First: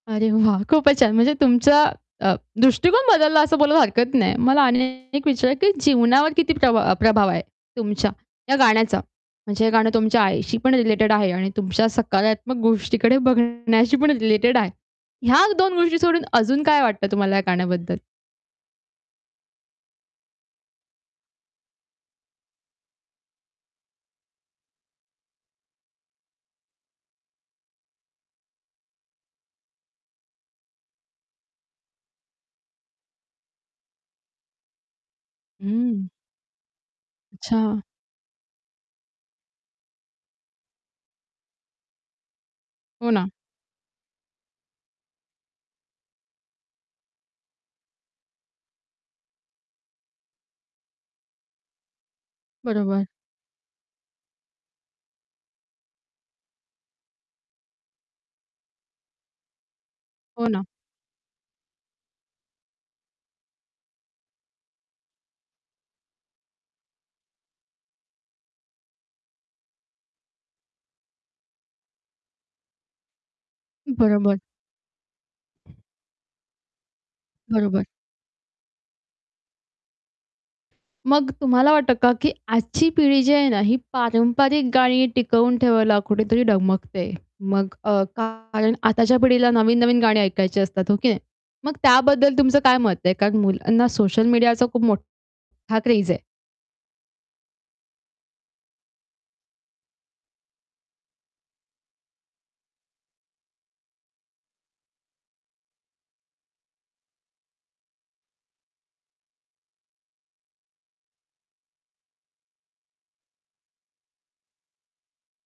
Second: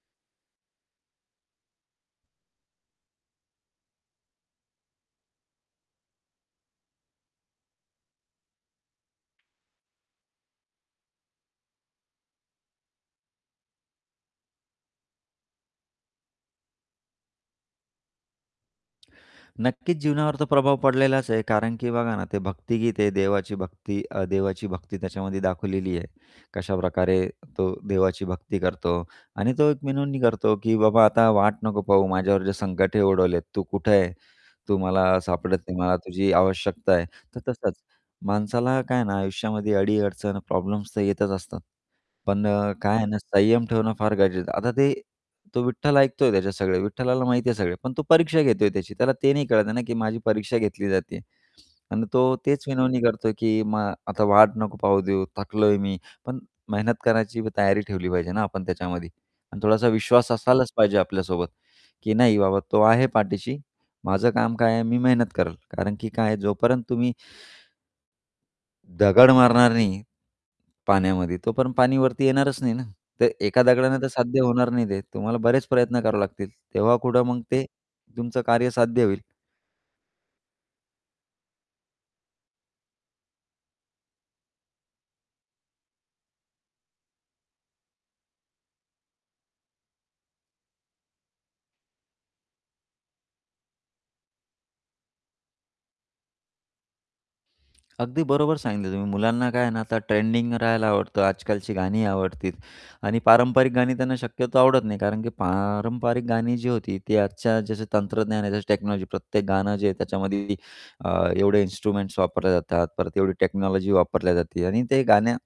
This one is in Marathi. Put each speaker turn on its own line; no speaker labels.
अरे वाह! खूपच छान! म्हणजे तुमचा अ, दृष्टिकोन बदलला असं बोलायला हरकत नाही. मला अन एक विचार की जीवनावर किती प्रभाव अ, प्रभाव आहे, तुमच्या, या गाण्याचा? म्हणजे हे गाणं तुमच्या आईशी पण रिलेटेड आहे आणि तुमच्या सकारात्मक गोष्टीकडे बघण्याशी पण रिलेटेड आहे. ह्या दोन गोष्टी सोडून अजून काय वाटतं तुम्हाला या गाण्याबद्दल?
नक्कीच जीवनावर तर प्रभाव पडलेलाच आहे. कारण की बघा ना, ते भक्तीगीत आहे. देवाची भक्ती अ, देवाची भक्ती त्याच्यामध्ये दाखवलेली आहे. कशाप्रकारे तो देवाची भक्ती करतो आणि तो एक विनवणी करतो की "बाबा आता वाट नको पाहू, माझ्यावर जे संकटे उडवलेत, तू कुठे आहे? तू मला सापडत नाही, मला
हं.
तुझी आवश्यकता आहे," तर तसंच.
अच्छा.
माणसाला काय आहे ना आयुष्यामध्ये अडी-अडचण प्रॉब्लेम्स तर येतच असतात. पण अ, काय आहे
हो
ना,
ना.
संयम ठेवणं फार गरजेचं आहे. आता ते तो विठ्ठल ऐकतोय त्याच्या सगळे, विठ्ठलाला माहिती आहे सगळे, पण तो परीक्षा घेतोय त्याची, त्याला ते नाही कळत आहे ना, की "माझी परीक्षा घेतली जातेय." आणि तो तेच विनवणी
बरोबर.
करतो की "मा आता वाट नको पाहू देऊ, थकलोय मी" पण मेहनत करण्याची पण तयारी ठेवली पाहिजे ना आपण त्याच्यामध्ये आणि थोडासा विश्वास
हो ना.
असायलाच पाहिजे आपल्यासोबत की "नाही बाबा तो आहे पाठीशी, माझं काम काय आहे मी मेहनत करेल." कारण की काय आहे, जोपर्यंत तुम्ही दगड मारणार नाही, पाण्यामध्ये, तोपर्यंत पाणी वरती येणारच नाही ना. तर एका दगडाने तर
बरोबर.
साध्य होणार नाही ते, तुम्हाला बरेच प्रयत्न करावे लागतील, तेव्हा कुठं मग ते
बरोबर.
तुमचं कार्य साध्य होईल.
मग तुम्हाला वाटतं का की आजची पिढी जी आहे ना ही पारंपरिक गाणी टिकवून ठेवायला कुठेतरी डगमगते. मग अ, कारण आताच्या पिढीला नवीन-नवीन गाणी ऐकायची असतात, हो की नाही? मग त्याबद्दल तुमचं काय मत आहे? कारण मुलांना सोशल मीडियाचा खूप मोठ्ठा क्रेझ आहे.
अगदी बरोबर सांगितलं तुम्ही मुलांना काय आहे ना, आता ट्रेंडिंग राहायला आवडतं, आजकालची गाणी आवडतील आणि पारंपरिक गाणी त्यांना शक्यतो आवडत नाही. कारण की पारंपरिक गाणी जी होती, ती आजच्या जसं तंत्रज्ञान आहे जसे टेक्नॉलॉजी, प्रत्येक गाणं जे आहे त्याच्यामध्ये अ, एवढे इन्स्ट्रुमेंट्स वापरले जातात, परत तेवढी टेक्नॉलॉजी वापरल्या जाते आणि ते गण्या